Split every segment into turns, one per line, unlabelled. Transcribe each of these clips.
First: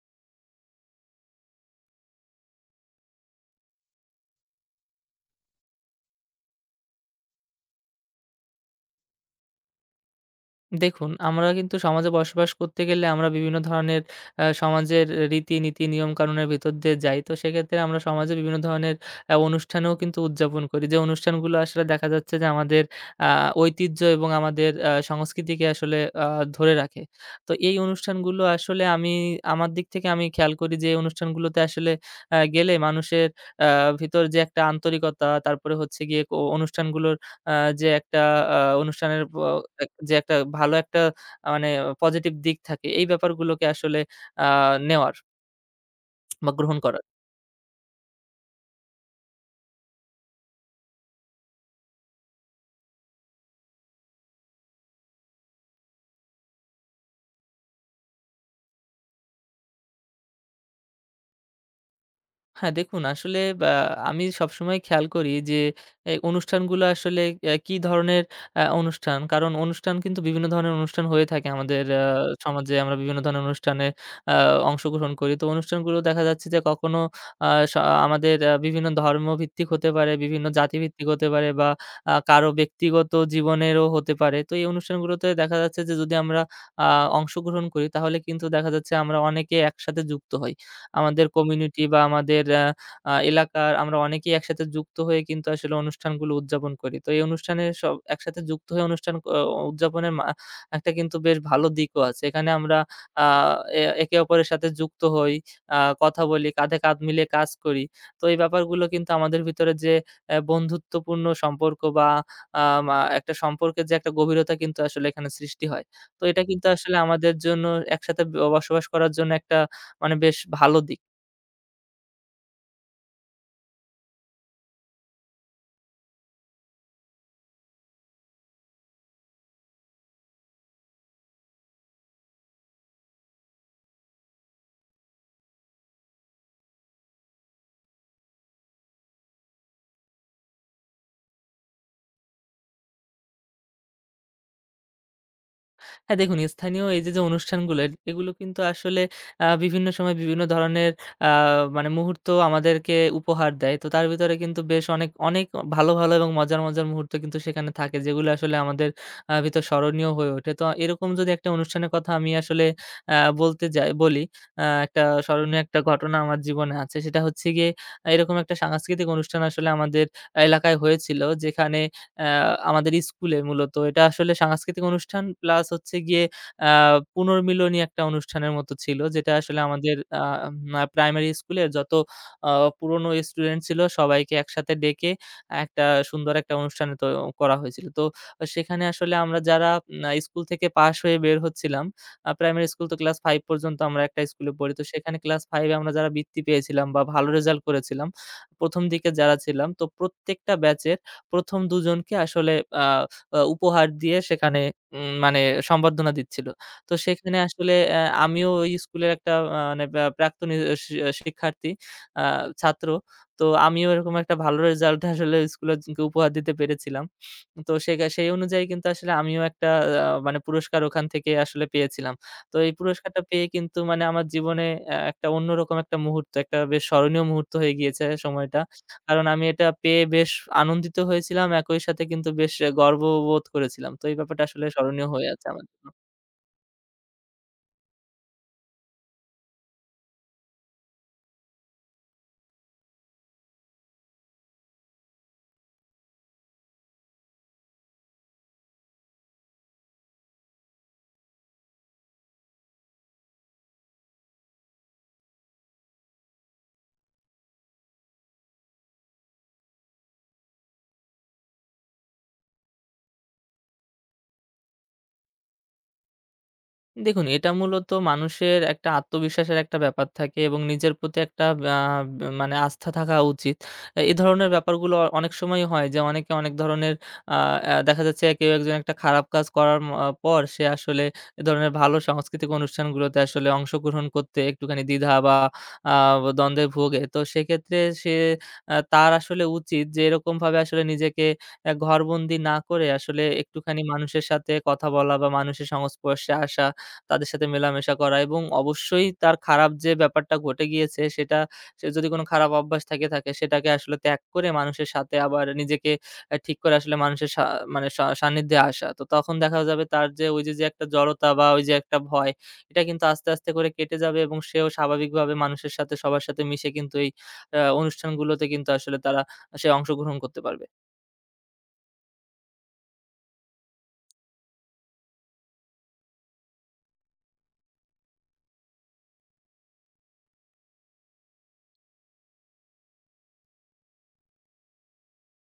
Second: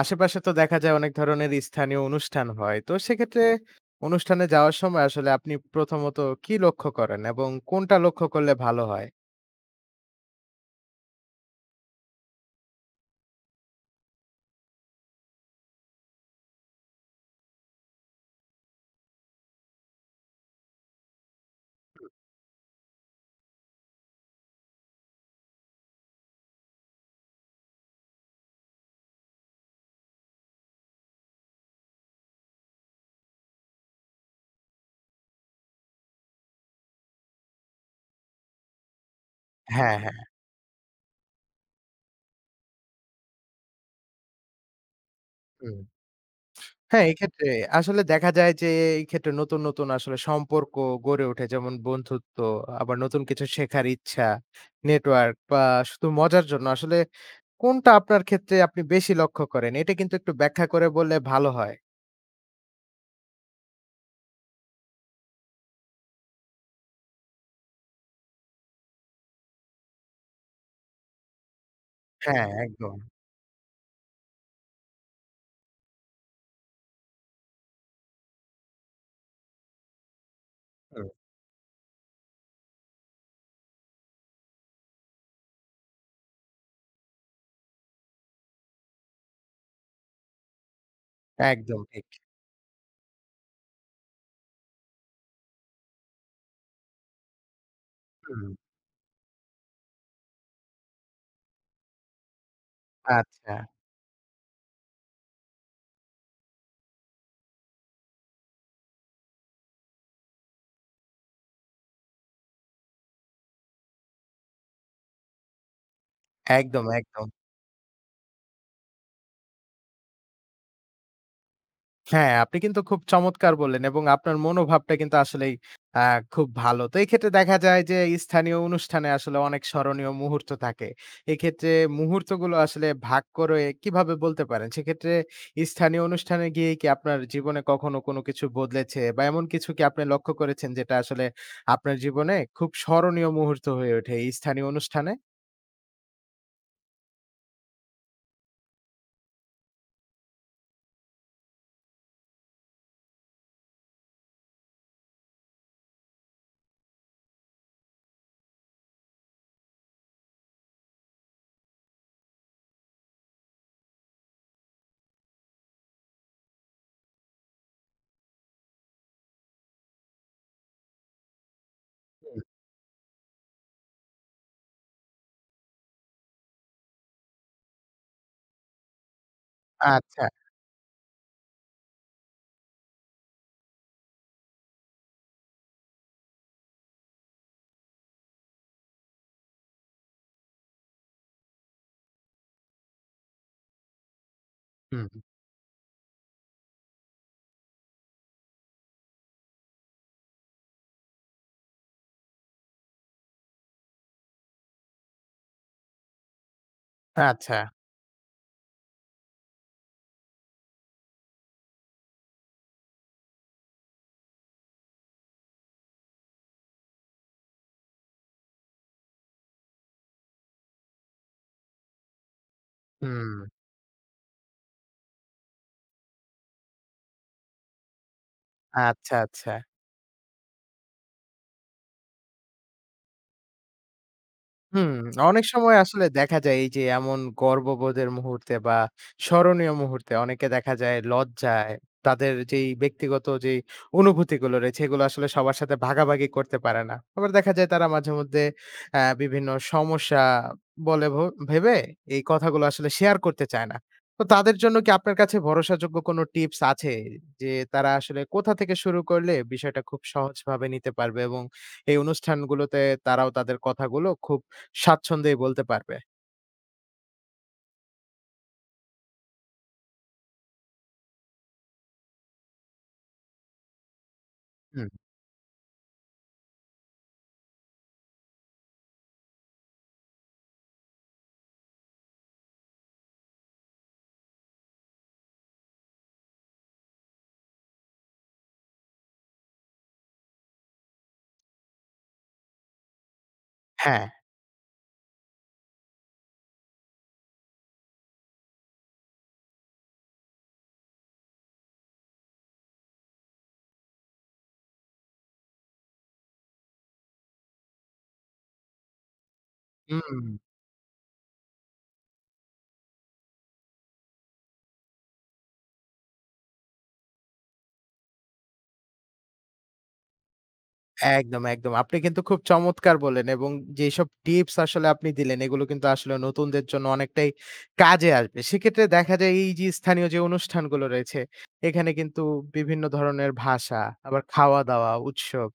আশেপাশে তো দেখা যায় অনেক ধরনের স্থানীয় অনুষ্ঠান হয়। তো সেক্ষেত্রে অনুষ্ঠানে যাওয়ার সময় আসলে আপনি প্রথমত কি লক্ষ্য করেন এবং কোনটা লক্ষ্য করলে ভালো হয়?
দেখুন, আমরা কিন্তু সমাজে বসবাস করতে গেলে আমরা বিভিন্ন ধরনের সমাজের রীতিনীতি, নিয়মকানুনের ভিতর দিয়ে যাই। তো সেক্ষেত্রে আমরা সমাজে বিভিন্ন ধরনের অনুষ্ঠানেও কিন্তু উদযাপন করি। যে অনুষ্ঠানগুলো আসলে দেখা যাচ্ছে যে আমাদের আ ঐতিহ্য এবং আমাদের সংস্কৃতিকে আসলে আ ধরে রাখে। তো এই অনুষ্ঠানগুলো আসলে আমি আমার দিক থেকে আমি খেয়াল করি যে এই অনুষ্ঠানগুলোতে আসলে গেলে মানুষের আ ভিতর যে একটা আন্তরিকতা, তারপরে হচ্ছে গিয়ে অনুষ্ঠানগুলোর আ যে একটা আ অনুষ্ঠানের এক
হ্যাঁ,
যে
হ্যাঁ।
একটা ভালো একটা মানে পজিটিভ দিক থাকে এই ব্যাপারগুলোকে আসলে আ নেওয়ার
হুম।
বা গ্রহণ করার।
হ্যাঁ, এক্ষেত্রে আসলে দেখা যায় যে এই ক্ষেত্রে নতুন, নতুন আসলে সম্পর্ক গড়ে ওঠে। যেমন বন্ধুত্ব, আবার নতুন কিছু শেখার ইচ্ছা, নেটওয়ার্ক বা শুধু মজার জন্য আসলে কোনটা আপনার ক্ষেত্রে আপনি বেশি লক্ষ্য করেন? এটা কিন্তু একটু ব্যাখ্যা করে বললে ভালো হয়।
হ্যাঁ, দেখুন আসলে আমি সবসময় খেয়াল করি যে এই অনুষ্ঠানগুলো আসলে কি ধরনের অনুষ্ঠান। কারণ অনুষ্ঠান কিন্তু বিভিন্ন ধরনের অনুষ্ঠান হয়ে থাকে আমাদের
হ্যাঁ,
সমাজে। আমরা
একদম।
বিভিন্ন ধরনের অনুষ্ঠানে আ অংশগ্রহণ করি। তো অনুষ্ঠানগুলো দেখা যাচ্ছে যে কখনো আ স আমাদের বিভিন্ন ধর্মভিত্তিক হতে পারে, বিভিন্ন জাতিভিত্তিক
হুম।
হতে পারে বা কারো ব্যক্তিগত জীবনেরও হতে পারে। তো এই অনুষ্ঠানগুলোতে দেখা যাচ্ছে যে যদি আমরা আ অংশগ্রহণ করি তাহলে কিন্তু দেখা যাচ্ছে আমরা অনেকে একসাথে যুক্ত হই। আমাদের
একদম
কমিউনিটি বা
ঠিক।
আমাদের আ আ এলাকার আমরা অনেকেই একসাথে যুক্ত হয়ে কিন্তু আসলে অনুষ্ঠানগুলো উদযাপন করি। তো এই অনুষ্ঠানে সব একসাথে
হুম,
যুক্ত হয়ে অনুষ্ঠান উদযাপনের একটা কিন্তু বেশ ভালো দিকও আছে। এখানে আমরা আ
আচ্ছা।
এ একে অপরের সাথে যুক্ত হই, আ কথা বলি, কাঁধে কাঁধ মিলিয়ে কাজ করি। তো এই ব্যাপারগুলো কিন্তু আমাদের ভিতরে যে বন্ধুত্বপূর্ণ সম্পর্ক বা আম আ একটা সম্পর্কের যে একটা গভীরতা কিন্তু আসলে এখানে সৃষ্টি হয়। তো এটা কিন্তু
একদম,
আসলে
একদম।
আমাদের জন্য একসাথে বসবাস করার জন্য একটা মানে বেশ ভালো দিক।
হ্যাঁ, আপনি কিন্তু খুব চমৎকার বললেন এবং আপনার মনোভাবটা কিন্তু আসলেই আ খুব ভালো। তো এক্ষেত্রে দেখা যায় যে স্থানীয় অনুষ্ঠানে আসলে অনেক স্মরণীয় মুহূর্ত থাকে। এক্ষেত্রে মুহূর্তগুলো আসলে ভাগ করে কিভাবে বলতে পারেন? সেক্ষেত্রে স্থানীয় অনুষ্ঠানে গিয়ে কি আপনার জীবনে কখনো কোনো কিছু বদলেছে বা এমন কিছু কি আপনি লক্ষ্য করেছেন যেটা আসলে আপনার জীবনে খুব স্মরণীয় মুহূর্ত হয়ে ওঠে এই স্থানীয় অনুষ্ঠানে?
হ্যাঁ, দেখুন স্থানীয় এই যে, যে অনুষ্ঠানগুলো এগুলো কিন্তু আসলে বিভিন্ন সময় বিভিন্ন ধরনের আ মানে মুহূর্ত আমাদেরকে উপহার দেয়। তো তার ভিতরে কিন্তু বেশ অনেক, অনেক ভালো, ভালো এবং মজার, মজার মুহূর্ত কিন্তু সেখানে থাকে যেগুলো আসলে আমাদের ভিতর স্মরণীয় হয়ে ওঠে। তো এরকম যদি একটা অনুষ্ঠানের কথা আমি আসলে বলতে যাই বলি, একটা স্মরণীয় একটা ঘটনা আমার জীবনে আছে। সেটা হচ্ছে গিয়ে এরকম একটা সাংস্কৃতিক অনুষ্ঠান আসলে আমাদের এলাকায় হয়েছিল যেখানে অ্যা
হুম,
আমাদের স্কুলে মূলত এটা আসলে সাংস্কৃতিক অনুষ্ঠান প্লাস হচ্ছে গিয়ে আ পুনর্মিলনী একটা অনুষ্ঠানের মতো ছিল। যেটা আসলে আমাদের আ
আচ্ছা।
মা প্রাইমারি স্কুলের যত আ পুরনো স্টুডেন্ট ছিল সবাইকে একসাথে ডেকে একটা সুন্দর একটা অনুষ্ঠানে তো করা হয়েছিল। তো সেখানে আসলে আমরা যারা উম আ স্কুল থেকে পাশ হয়ে বের হচ্ছিলাম, প্রাইমারি স্কুল তো ক্লাস 5 পর্যন্ত আমরা একটা স্কুলে পড়ি। তো
হুম,
সেখানে ক্লাস 5 এ আমরা যারা বৃত্তি পেয়েছিলাম বা ভালো রেজাল্ট করেছিলাম, ১ম দিকে যারা ছিলাম তো প্রত্যেকটা ব্যাচে ১ম দুজনকে আসলে আ আ উপহার দিয়ে সেখানে মানে সংবর্ধনা দিচ্ছিল। তো সেখানে
আচ্ছা।
আসলে আমিও ওই স্কুলের একটা মানে প্রাক্তন ই শি শিক্ষার্থী, আ ছাত্র। তো আমিও এরকম একটা ভালো রেজাল্ট আসলে স্কুলে কে উপহার দিতে পেরেছিলাম। তো সেই অনুযায়ী কিন্তু আসলে আমিও একটা মানে পুরস্কার ওখান থেকে আসলে পেয়েছিলাম। তো এই পুরস্কারটা
হুম,
পেয়ে কিন্তু মানে আমার জীবনে একটা অন্যরকম একটা মুহূর্ত, একটা বেশ স্মরণীয় মুহূর্ত হয়ে গিয়েছে সময়টা।
আচ্ছা,
কারণ আমি
আচ্ছা।
এটা পেয়ে বেশ আনন্দিত হয়েছিলাম। একই সাথে কিন্তু বেশ গর্ববোধ করেছিলাম। তো এই ব্যাপারটা আসলে
হুম,
স্মরণীয় হয়ে
অনেক
আছে আমার
সময়
জন্য।
আসলে দেখা যায় এই যে এমন গর্ববোধের মুহূর্তে বা স্মরণীয় মুহূর্তে অনেকে দেখা যায় লজ্জায় তাদের যেই ব্যক্তিগত যেই অনুভূতিগুলো রয়েছে এগুলো আসলে সবার সাথে ভাগাভাগি করতে পারে না। আবার দেখা যায় তারা মাঝে মধ্যে বিভিন্ন সমস্যা বলে ভেবে এই কথাগুলো আসলে শেয়ার করতে চায় না। তো তাদের জন্য কি আপনার কাছে ভরসাযোগ্য কোনো টিপস আছে যে তারা আসলে কোথা থেকে শুরু করলে বিষয়টা খুব সহজভাবে নিতে পারবে এবং এই অনুষ্ঠানগুলোতে তারাও তাদের কথাগুলো খুব স্বাচ্ছন্দ্যেই বলতে পারবে।
দেখুন, এটা মূলত মানুষের একটা আত্মবিশ্বাসের একটা ব্যাপার থাকে এবং নিজের প্রতি একটা আ মানে আস্থা থাকা উচিত। এ ধরনের
হুম,
ব্যাপারগুলো অনেক সময়ই হয় যে অনেকে অনেক ধরনের আ আ দেখা যাচ্ছে কেউ একজন একটা খারাপ কাজ করার পর সে আসলে এ ধরনের ভালো সাংস্কৃতিক অনুষ্ঠানগুলোতে আসলে অংশগ্রহণ করতে একটুখানি দ্বিধা বা আ দ্বন্দ্বে ভোগে। তো সেক্ষেত্রে সে তার আসলে উচিত যে এরকমভাবে আসলে নিজেকে ঘরবন্দি না করে আসলে একটুখানি
হ্যাঁ।
মানুষের সাথে কথা বলা বা মানুষের সংস্পর্শে আসা, তাদের সাথে মেলামেশা করা এবং অবশ্যই তার খারাপ যে ব্যাপারটা ঘটে গিয়েছে সেটা, সে যদি কোনো খারাপ অভ্যাস থেকে থাকে সেটাকে আসলে ত্যাগ করে মানুষের সাথে আবার নিজেকে ঠিক করে আসলে মানুষের সা মানে সা সান্নিধ্যে আসা। তো তখন দেখা যাবে তার
হুম,
যে ওই যে, যে একটা জড়তা বা ওই যে একটা ভয় এটা কিন্তু আস্তে, আস্তে করে কেটে যাবে এবং সেও স্বাভাবিকভাবে মানুষের সাথে সবার সাথে মিশে কিন্তু এই অনুষ্ঠানগুলোতে কিন্তু আসলে সে অংশগ্রহণ করতে পারবে।
একদম, একদম। আপনি কিন্তু খুব চমৎকার বললেন এবং যেসব টিপস আসলে আপনি দিলেন এগুলো কিন্তু আসলে নতুনদের জন্য অনেকটাই কাজে আসবে। সেক্ষেত্রে দেখা যায় এই যে স্থানীয় যে অনুষ্ঠানগুলো রয়েছে, এখানে কিন্তু বিভিন্ন ধরনের ভাষা, আবার খাওয়া-দাওয়া, উৎসব,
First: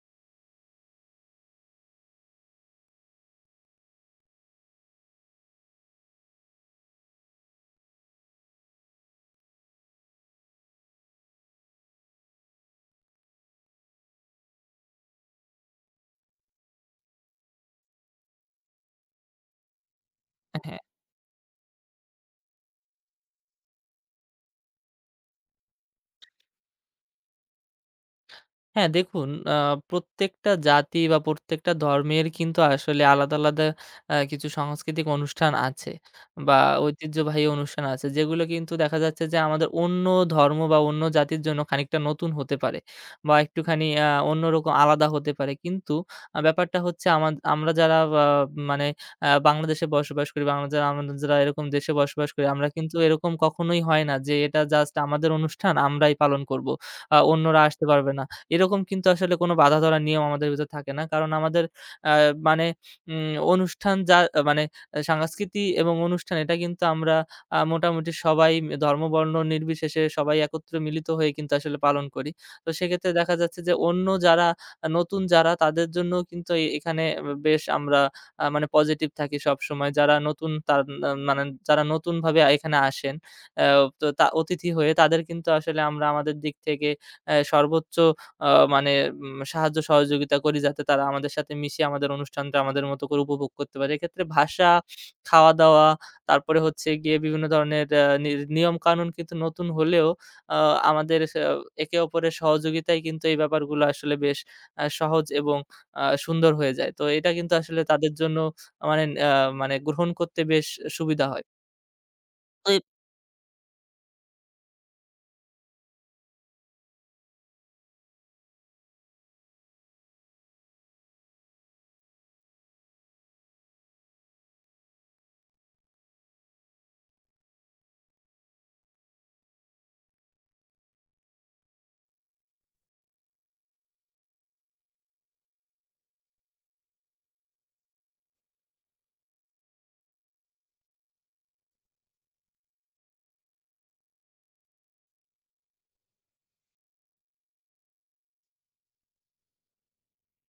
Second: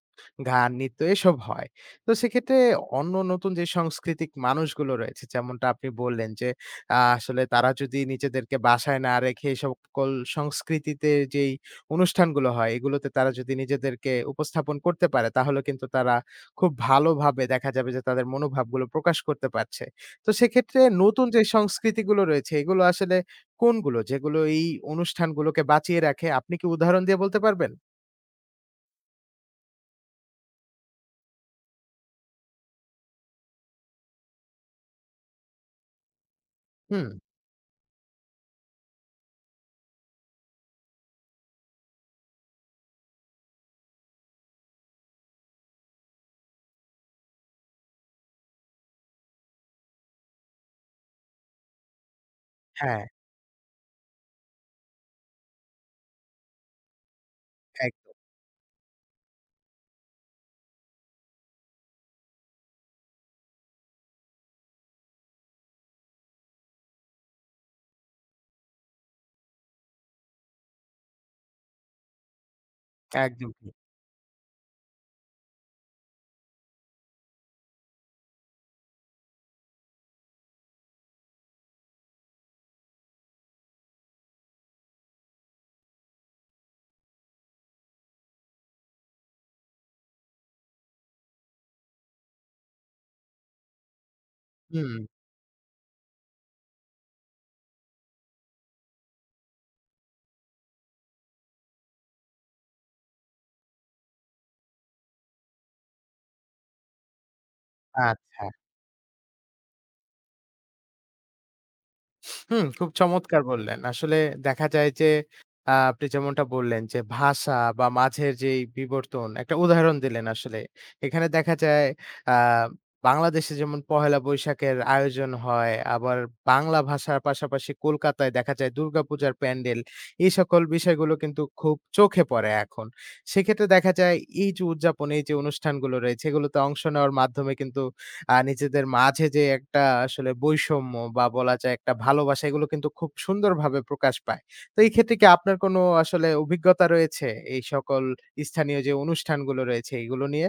গান, নৃত্য এসব হয়। তো সেক্ষেত্রে অন্য নতুন যে সাংস্কৃতিক মানুষগুলো রয়েছে যেমনটা আপনি বললেন যে আসলে তারা যদি নিজেদেরকে বাসায় না রেখে সকল সংস্কৃতিতে যেই অনুষ্ঠানগুলো হয়, এগুলোতে তারা যদি নিজেদেরকে উপস্থাপন করতে পারে, তাহলে কিন্তু তারা খুব ভালোভাবে দেখা যাবে যে তাদের মনোভাবগুলো প্রকাশ করতে পারছে। তো
হ্যাঁ।
সেক্ষেত্রে নতুন যে সংস্কৃতিগুলো রয়েছে, এগুলো আসলে কোনগুলো? যেগুলো এই অনুষ্ঠানগুলোকে বাঁচিয়ে রাখে? আপনি কি উদাহরণ দিয়ে বলতে পারবেন?
হ্যাঁ, দেখুন আ প্রত্যেকটা জাতি বা প্রত্যেকটা ধর্মের কিন্তু আসলে আলাদা, আলাদা কিছু সাংস্কৃতিক অনুষ্ঠান আছে বা
হুম।
ঐতিহ্যবাহী অনুষ্ঠান আছে। যেগুলো কিন্তু দেখা যাচ্ছে যে আমাদের অন্য ধর্ম বা অন্য জাতির জন্য খানিকটা নতুন হতে পারে বা একটুখানি অন্যরকম আলাদা হতে পারে। কিন্তু ব্যাপারটা হচ্ছে আমরা যারা আ মানে বাংলাদেশে বসবাস করি বা আমরা যারা আমাদের যারা এরকম দেশে বসবাস করি, আমরা কিন্তু
হ্যাঁ,
এরকম কখনোই হয় না যে এটা জাস্ট আমাদের অনুষ্ঠান আমরাই পালন করব। অন্যরা আসতে পারবে
একদম,
না। এরকম কিন্তু আসলে কোনো বাঁধা ধরা নিয়ম আমাদের ভিতর থাকে না। কারণ আমাদের আ মানে অনুষ্ঠান যা মানে সংস্কৃতি এবং অনুষ্ঠান এটা কিন্তু আমরা মোটামুটি সবাই ধর্ম, বর্ণ নির্বিশেষে সবাই একত্রে মিলিত হয়ে কিন্তু আসলে পালন করি। তো সেক্ষেত্রে দেখা
একদম
যাচ্ছে যে
ঠিক।
অন্য যারা নতুন যারা তাদের জন্যও কিন্তু এখানে বেশ আমরা মানে পজিটিভ থাকি সবসময়। যারা নতুন তার আহ, মানে যারা নতুনভাবে এখানে আসেন, আ তো অতিথি হয়ে তাদের কিন্তু আসলে আমরা আমাদের দিক থেকে সর্বোচ্চ আ মানে সাহায্য সহযোগিতা করি যাতে তারা আমাদের সাথে মিশে আমাদের অনুষ্ঠানটা আমাদের মতো করে উপভোগ করতে পারে। এক্ষেত্রে ভাষা,
হুম,
খাওয়া-দাওয়া, তারপরে হচ্ছে গিয়ে বিভিন্ন ধরনের আ নি নিয়মকানুন কিন্তু নতুন হলেও আ আমাদের সা একে অপরের সহযোগিতায় কিন্তু এই ব্যাপারগুলো আসলে বেশ সহজ এবং সুন্দর হয়ে যায়। তো এটা কিন্তু আসলে তাদের জন্য
আচ্ছা।
মানে আ মানে গ্রহণ করতে বেশ সুবিধা হয়।
হুম,
তো এ
খুব চমৎকার বললেন। আসলে দেখা যায় যে আপনি যেমনটা বললেন যে ভাষা বা মাঝের যেই বিবর্তন একটা উদাহরণ দিলেন আসলে। এখানে দেখা যায় আ বাংলাদেশে যেমন পহেলা বৈশাখের আয়োজন হয়, আবার বাংলা ভাষার পাশাপাশি কলকাতায় দেখা যায় দুর্গাপূজার প্যান্ডেল। এই সকল বিষয়গুলো কিন্তু খুব চোখে পড়ে এখন। সেক্ষেত্রে দেখা যায় এই যে উদযাপন, এই যে অনুষ্ঠানগুলো রয়েছে এগুলোতে অংশ নেওয়ার মাধ্যমে কিন্তু নিজেদের মাঝে যে একটা আসলে বৈষম্য বা বলা যায় একটা ভালোবাসা এগুলো কিন্তু খুব সুন্দরভাবে প্রকাশ পায়। তো এই ক্ষেত্রে কি আপনার কোনো আসলে অভিজ্ঞতা রয়েছে এই সকল স্থানীয় যে অনুষ্ঠানগুলো রয়েছে এগুলো নিয়ে?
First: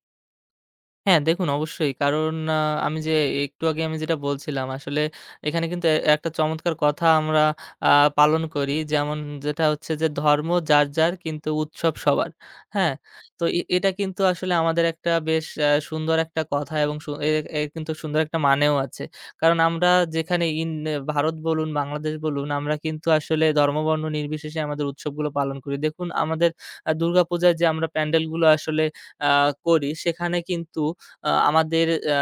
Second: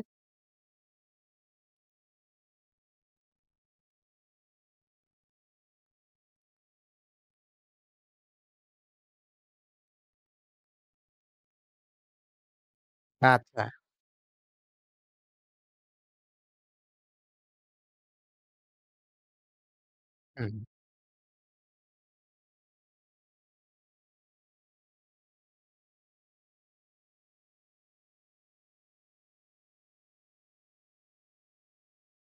হ্যাঁ, দেখুন অবশ্যই। কারণ আমি যে একটু আগে আমি যেটা বলছিলাম আসলে এখানে কিন্তু একটা চমৎকার কথা আমরা আ পালন করি। যেমন যেটা হচ্ছে যে ধর্ম যার, যার কিন্তু উৎসব সবার। হ্যাঁ? তো
আচ্ছা।
এটা কিন্তু আসলে আমাদের একটা বেশ সুন্দর একটা কথা এবং সু এ এর কিন্তু সুন্দর একটা মানেও আছে। কারণ আমরা যেখানে
হুম।
ইন ভারত বলুন, বাংলাদেশ বলুন, আমরা কিন্তু আসলে ধর্ম, বর্ণ নির্বিশেষে আমাদের উৎসবগুলো পালন করি। দেখুন আমাদের দুর্গাপূজায় যে আমরা প্যান্ডেলগুলো আসলে আ করি, সেখানে কিন্তু আমাদের আ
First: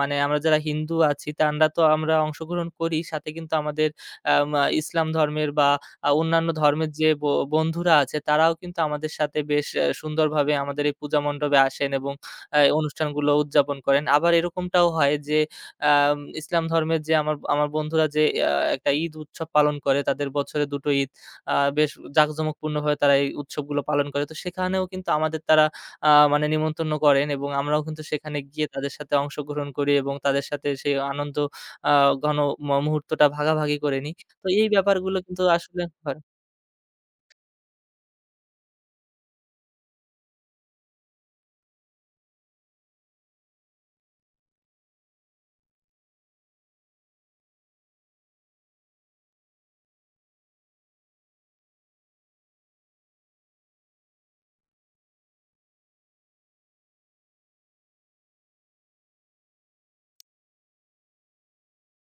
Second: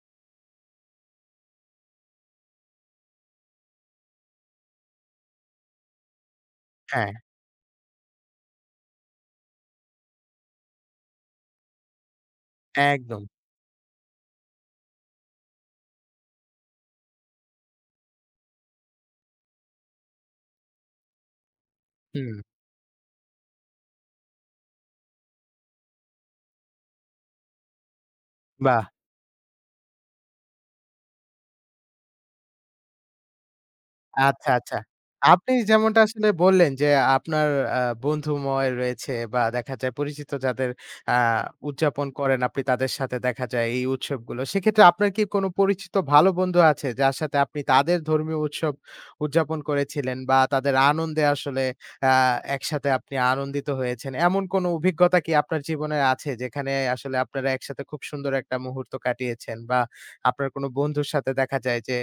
মানে আমরা যারা হিন্দু আছি তানরা তো আমরা অংশগ্রহণ করি। সাথে কিন্তু আমাদের আম আ ইসলাম ধর্মের বা অন্যান্য ধর্মের যে
হ্যাঁ,
বন্ধুরা আছে তারাও কিন্তু আমাদের সাথে বেশ সুন্দরভাবে আমাদের এই পূজা মণ্ডপে আসেন এবং
একদম।
অনুষ্ঠানগুলো উদযাপন করেন। আবার এরকমটাও হয় যে ইসলাম ধর্মের যে আমার আমার বন্ধুরা যে আ একটা ঈদ উৎসব পালন করে, তাদের বছরে ২ টো ঈদ বেশ
হুম।
জাঁকজমকপূর্ণভাবে তারা এই উৎসবগুলো পালন করে। তো সেখানেও কিন্তু আমাদের তারা মানে নিমন্ত্রণ করেন এবং আমরাও কিন্তু সেখানে গিয়ে
বাহ!
তাদের সাথে অংশগ্রহণ করি এবং তাদের সাথে সেই আনন্দ আ ঘন মুহূর্তটা ভাগাভাগি করে নিই। তো
আচ্ছা,
এই
আচ্ছা।
ব্যাপারগুলো কিন্তু
আপনি
আসলে
যেমনটা
হয়।
আসলে বললেন যে আপনার বন্ধুময় রয়েছে বা দেখা যায় পরিচিত যাদের আ উদযাপন করেন আপনি তাদের সাথে দেখা যায় এই উৎসবগুলো। সেক্ষেত্রে আপনার কি কোনো পরিচিত ভালো বন্ধু আছে যার সাথে আপনি তাদের ধর্মীয় উৎসব উদযাপন করেছিলেন বা তাদের আনন্দে আসলে আ একসাথে আপনি আনন্দিত হয়েছেন? এমন কোনো অভিজ্ঞতা কি আপনার জীবনে আছে যেখানে আসলে আপনারা একসাথে খুব সুন্দর একটা মুহূর্ত কাটিয়েছেন বা আপনার কোনো বন্ধুর সাথে দেখা যায় যে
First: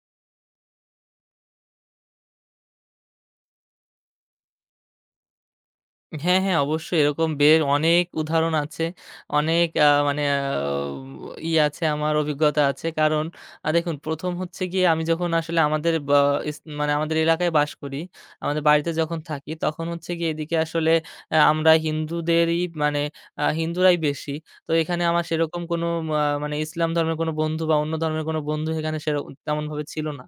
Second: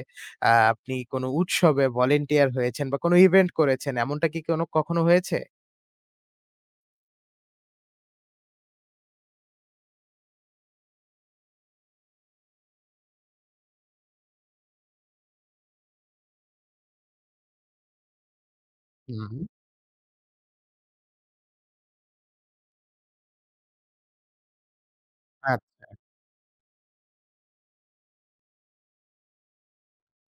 আপনি কোনো উৎসবে ভলান্টিয়ার হয়েছেন বা কোনো ইভেন্ট করেছেন, এমনটা কি কোনো কখনো হয়েছে?
হ্যাঁ, হ্যাঁ, অবশ্যই এরকম বের অনেক উদাহরণ আছে। অনেক মানে আ ই আছে, আমার অভিজ্ঞতা আছে। কারণ দেখুন ১ম হচ্ছে গিয়ে আমি যখন আসলে আমাদের বা মানে আমাদের এলাকায় বাস করি, আমাদের বাড়িতে যখন
হুম।
থাকি, তখন হচ্ছে গিয়ে এদিকে আসলে আমরা হিন্দুদেরই মানে হিন্দুরাই বেশি। তো এখানে আমার সেরকম
আচ
কোনো মানে ইসলাম ধর্মের কোনো বন্ধু বা অন্য ধর্মের কোনো বন্ধু এখানে তেমনভাবে ছিল না।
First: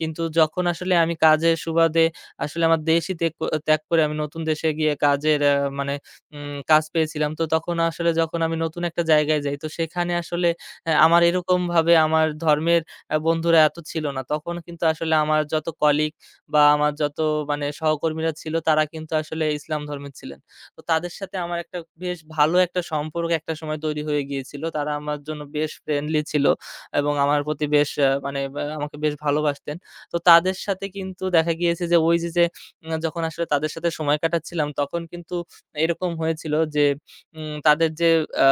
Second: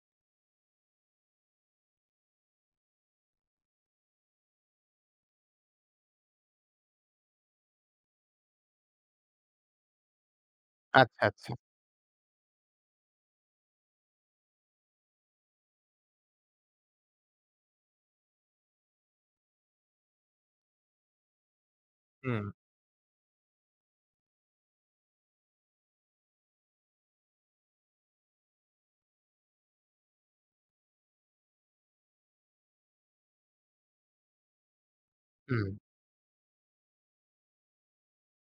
কিন্তু যখন আসলে আমি কাজের সুবাদে আসলে আমার দেশই ত্যাগ করে আমি নতুন দেশে গিয়ে কাজের মানে কাজ পেয়েছিলাম। তো তখন আসলে যখন আমি নতুন একটা জায়গায় যাই তো সেখানে আসলে
আচ্ছা,
আমার
আচ্ছা।
এরকমভাবে আমার ধর্মের বন্ধুরা এত ছিল না। তখন কিন্তু আসলে আমার যত কলিগ বা আমার যত মানে সহকর্মীরা ছিল তারা কিন্তু আসলে ইসলাম ধর্মের ছিলেন। তো তাদের সাথে আমার একটা বেশ
হুম,
ভালো একটা সম্পর্ক একটা সময় তৈরি হয়ে গিয়েছিল। তারা আমার জন্য বেশ ফ্রেন্ডলি ছিল এবং আমার প্রতি বেশ মানে আমাকে বেশ ভালোবাসতেন। তো তাদের সাথে কিন্তু দেখা গিয়েছে যে ওই যে, যে যখন আসলে তাদের সাথে সময় কাটাচ্ছিলাম তখন কিন্তু
হুম।
এরকম হয়েছিল যে তাদের যে আ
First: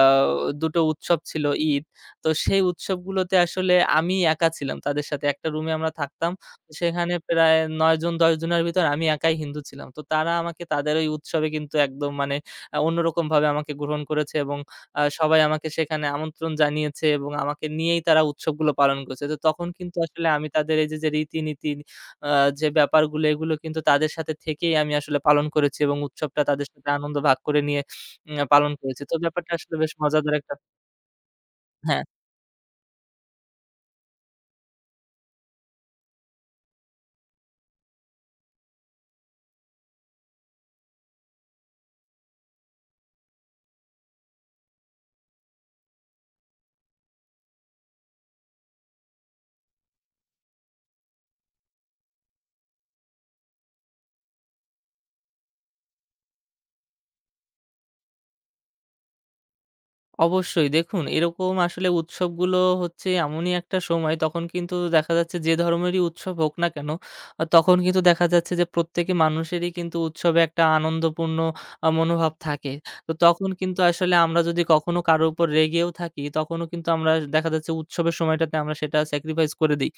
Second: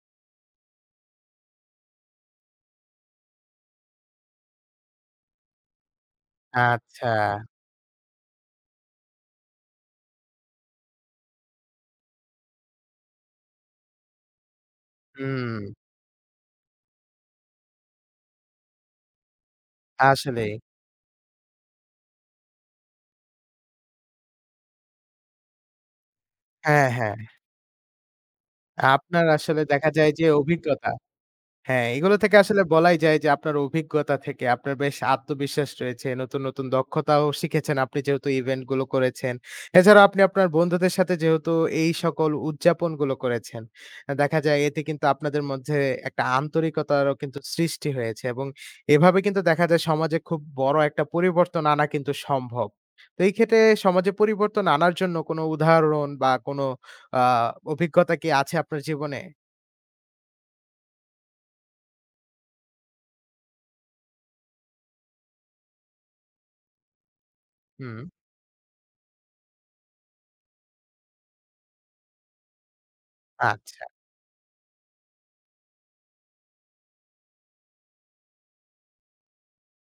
২ টো উৎসব ছিল, ঈদ। তো সেই উৎসবগুলোতে আসলে আমি একা ছিলাম তাদের সাথে। একটা রুমে আমরা থাকতাম।
আচ্ছা।
সেখানে প্রায় ৯ জন ১০ জনের ভিতর আমি একাই হিন্দু ছিলাম। তো তারা আমাকে তাদের ওই উৎসবে কিন্তু একদম মানে অন্যরকমভাবে আমাকে গ্রহণ করেছে এবং সবাই
হুম,
আমাকে সেখানে আমন্ত্রণ জানিয়েছে এবং আমাকে নিয়েই তারা উৎসবগুলো পালন করছে। তো তখন কিন্তু আসলে আমি
আসলেই।
তাদের এই যে, যে রীতিনীতি, আ যে ব্যাপারগুলো, এগুলো কিন্তু তাদের সাথে থেকেই আমি আসলে পালন করেছি এবং উৎসবটা তাদের সাথে
হ্যাঁ,
আনন্দ
হ্যাঁ।
ভাগ করে নিয়ে পালন করেছি। তো
আপনার
ব্যাপারটা
আসলে
আসলে
দেখা
বেশ
যায় যে
মজাদার একটা।
অভিজ্ঞতা হ্যাঁ,
হ্যাঁ।
এগুলো থেকে আসলে বলাই যায় যে আপনার অভিজ্ঞতা থেকে আপনার বেশ আত্মবিশ্বাস রয়েছে। নতুন, নতুন দক্ষতাও শিখেছেন আপনি যেহেতু ইভেন্ট গুলো করেছেন। এছাড়াও আপনি আপনার বন্ধুদের সাথে যেহেতু এই সকল উদযাপন গুলো করেছেন, দেখা যায় এতে কিন্তু আপনাদের মধ্যে একটা আন্তরিকতারও কিন্তু সৃষ্টি হয়েছে এবং এভাবে কিন্তু দেখা যায় সমাজে খুব বড় একটা পরিবর্তন আনা কিন্তু সম্ভব। তো এই ক্ষেত্রে সমাজে পরিবর্তন আনার জন্য কোনো উদাহরণ বা কোনো আ অভিজ্ঞতা কি আছে আপনার জীবনে?
অবশ্যই দেখুন এরকম আসলে উৎসবগুলো হচ্ছে এমনই একটা সময় তখন কিন্তু দেখা যাচ্ছে যে ধরনেরই উৎসব হোক না কেন, তখন
হুম,
কিন্তু দেখা যাচ্ছে যে প্রত্যেকে মানুষেরই কিন্তু উৎসবে একটা আনন্দপূর্ণ মনোভাব থাকে। তো তখন কিন্তু
আচ্ছা।
আসলে আমরা যদি কখনো কারোর উপর রেগেও থাকি তখনও কিন্তু আমরা দেখা যাচ্ছে উৎসবের সময়টাতে আমরা সেটা স্যাক্রিফাইস করে দিই।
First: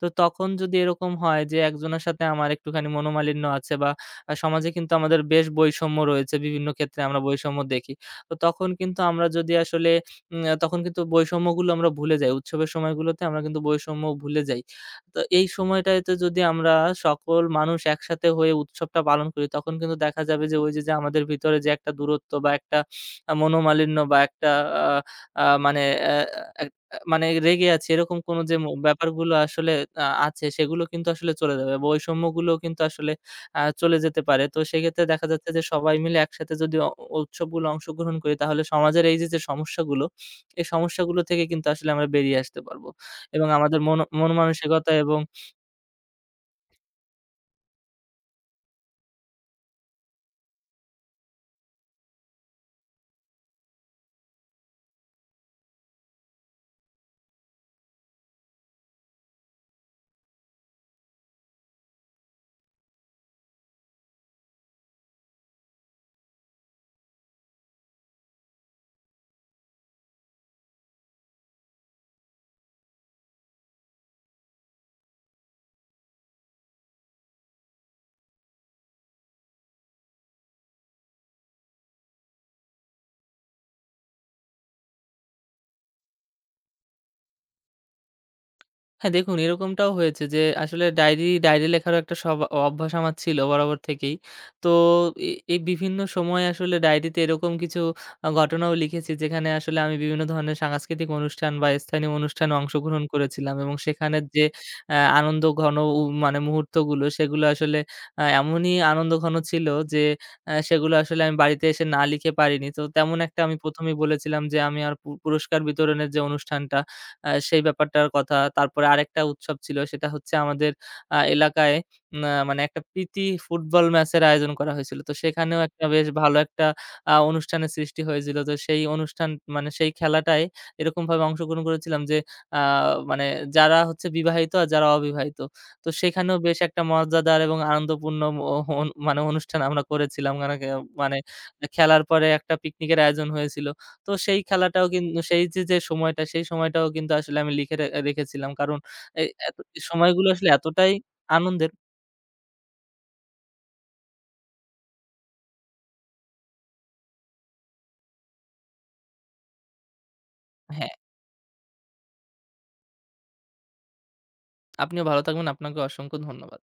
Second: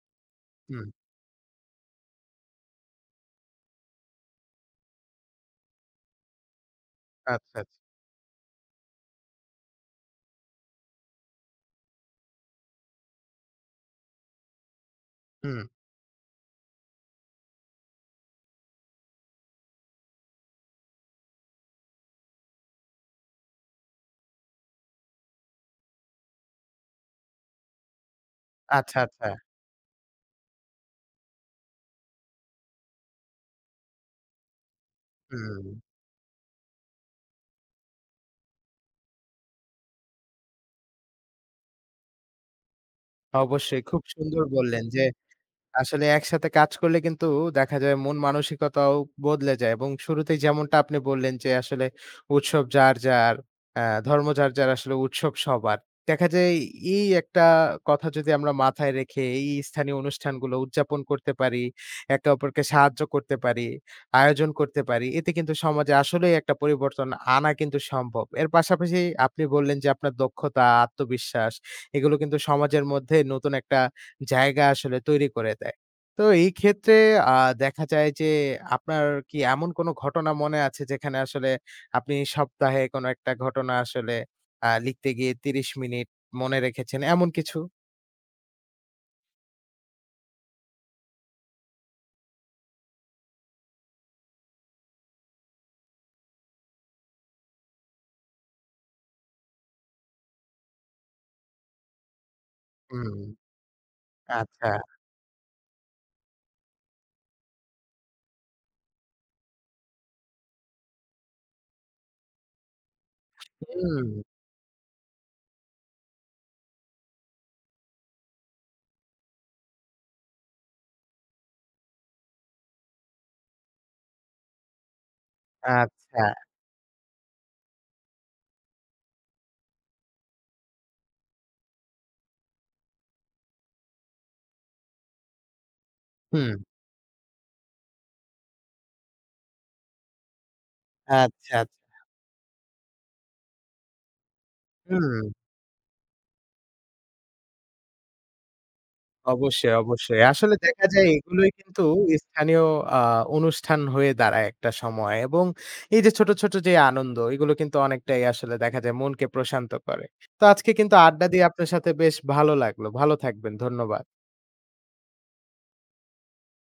তো তখন যদি
হুম।
এরকম হয় যে একজনের সাথে আমার একটুখানি মনোমালিন্য আছে বা সমাজে কিন্তু আমাদের বেশ বৈষম্য রয়েছে, বিভিন্ন ক্ষেত্রে আমরা বৈষম্য
আচ্ছা, আচ্ছা।
দেখি, তো তখন কিন্তু আমরা যদি আসলে তখন কিন্তু বৈষম্যগুলো আমরা ভুলে যাই। উৎসবের সময়গুলোতে আমরা কিন্তু বৈষম্য ভুলে যাই। তো এই
হুম।
সময়টাতে যদি আমরা সকল মানুষ একসাথে হয়ে উৎসবটা পালন করি, তখন কিন্তু দেখা যাবে যে ওই যে, যে আমাদের ভিতরে যে একটা দূরত্ব বা একটা মনোমালিন্য বা একটা আ আ মানে অ্যা এক মানে রেগে আছি এরকম কোনো যে
আচ্ছা, আচ্ছা।
ব্যাপারগুলো আসলে আছে, সেগুলো কিন্তু আসলে চলে যাবে। বৈষম্যগুলো কিন্তু আসলে চলে যেতে পারে। তো সেক্ষেত্রে দেখা যাচ্ছে যে
হুম।
সবাই মিলে একসাথে যদি উৎসবগুলো অংশগ্রহণ করি, তাহলে সমাজের এই যে, যে সমস্যাগুলো, এই সমস্যাগুলো থেকে কিন্তু আসলে আমরা বেরিয়ে আসতে পারব। এবং আমাদের
অবশ্যই
মন
খুব
মন
সুন্দর বললেন
মানসিকতা
যে
এবং।
আসলে একসাথে কাজ করলে কিন্তু দেখা যায় মন মানসিকতাও বদলে যায় এবং শুরুতেই যেমনটা আপনি বললেন যে আসলে উৎসব যার যার আহ, ধর্ম যার যার আসলে উৎসব সবার দেখা যায় এই একটা কথা যদি আমরা মাথায় রেখে এই স্থানীয় অনুষ্ঠানগুলো উদযাপন করতে পারি একে অপরকে সাহায্য করতে পারি আয়োজন করতে পারি এতে কিন্তু সমাজে আসলেই একটা পরিবর্তন আনা কিন্তু সম্ভব এর পাশাপাশি আপনি বললেন যে আপনার দক্ষতা আত্মবিশ্বাস এগুলো কিন্তু সমাজের মধ্যে নতুন একটা জায়গা আসলে তৈরি করে দেয়। তো এই ক্ষেত্রে আ দেখা যায় যে আপনার কি এমন কোনো ঘটনা মনে আছে যেখানে আসলে আপনি সপ্তাহে কোনো একটা ঘটনা আসলে লিখতে গিয়ে ৩০ মিনিট মনে রেখেছেন এমন কিছু?
হ্যাঁ, দেখুন এরকমটাও হয়েছে যে আসলে ডায়েরি ডায়েরি লেখারও একটা অভ্যাস আমার ছিল বরাবর থেকেই। তো এই বিভিন্ন সময়ে আসলে ডায়েরিতে এরকম কিছু ঘটনাও লিখেছি, যেখানে আসলে আমি বিভিন্ন ধরনের সাংস্কৃতিক অনুষ্ঠান বা স্থানীয় অনুষ্ঠানে অংশগ্রহণ
হুম,
করেছিলাম এবং সেখানের যে
আচ্ছা,
আনন্দঘন মানে মুহূর্তগুলো, সেগুলো আসলে এমনই আনন্দঘন ছিল যে সেগুলো আসলে আমি বাড়িতে এসে না লিখে পারিনি। তো তেমন একটা আমি ১ম এই
হুম,
বলেছিলাম যে আমি আর পুরস্কার বিতরণের যে অনুষ্ঠানটা, সেই ব্যাপারটার কথা। তারপরে আরেকটা উৎসব ছিল, সেটা হচ্ছে আমাদের এলাকায় উম আ মানে একটা প্রীতি ফুটবল ম্যাচের আয়োজন করা হয়েছিল। তো সেখানেও একটা বেশ
আচ্ছা,
ভালো একটা অনুষ্ঠানের সৃষ্টি হয়েছিল। তো সেই অনুষ্ঠান, মানে সেই খেলাটায় এরকমভাবে অংশগ্রহণ করেছিলাম যে আ মানে যারা হচ্ছে বিবাহিত আর যারা অবিবাহিত। তো সেখানেও
হুম,
বেশ একটা মজাদার এবং আনন্দপূর্ণ অ অন মানে অনুষ্ঠান আমরা করেছিলাম। মানে কে- মানে
আচ্ছা, আচ্ছা,
খেলার পরে একটা পিকনিকের আয়োজন হয়েছিল। তো সেই খেলাটাও কিন্তু সেই
হুম।
যে, যে সময়টা, সেই সময়টাও কিন্তু আসলে আমি লিখে রেখেছিলাম। কারণ এই এত
অবশ্যই, অবশ্যই।
সময়গুলো আসলে
আসলে দেখা
এতটাই
যায় এগুলোই
আনন্দের।
কিন্তু স্থানীয় আ অনুষ্ঠান হয়ে দাঁড়ায় একটা সময় এবং এই যে ছোট, ছোট যে আনন্দ এগুলো কিন্তু অনেকটাই আসলে দেখা যায় মনকে প্রশান্ত করে। তো আজকে
হ্যাঁ,
কিন্তু আড্ডা দিয়ে আপনার সাথে বেশ ভালো লাগলো। ভালো থাকবেন। ধন্যবাদ।
আপনিও ভালো থাকবেন। আপনাকে অসংখ্য ধন্যবাদ।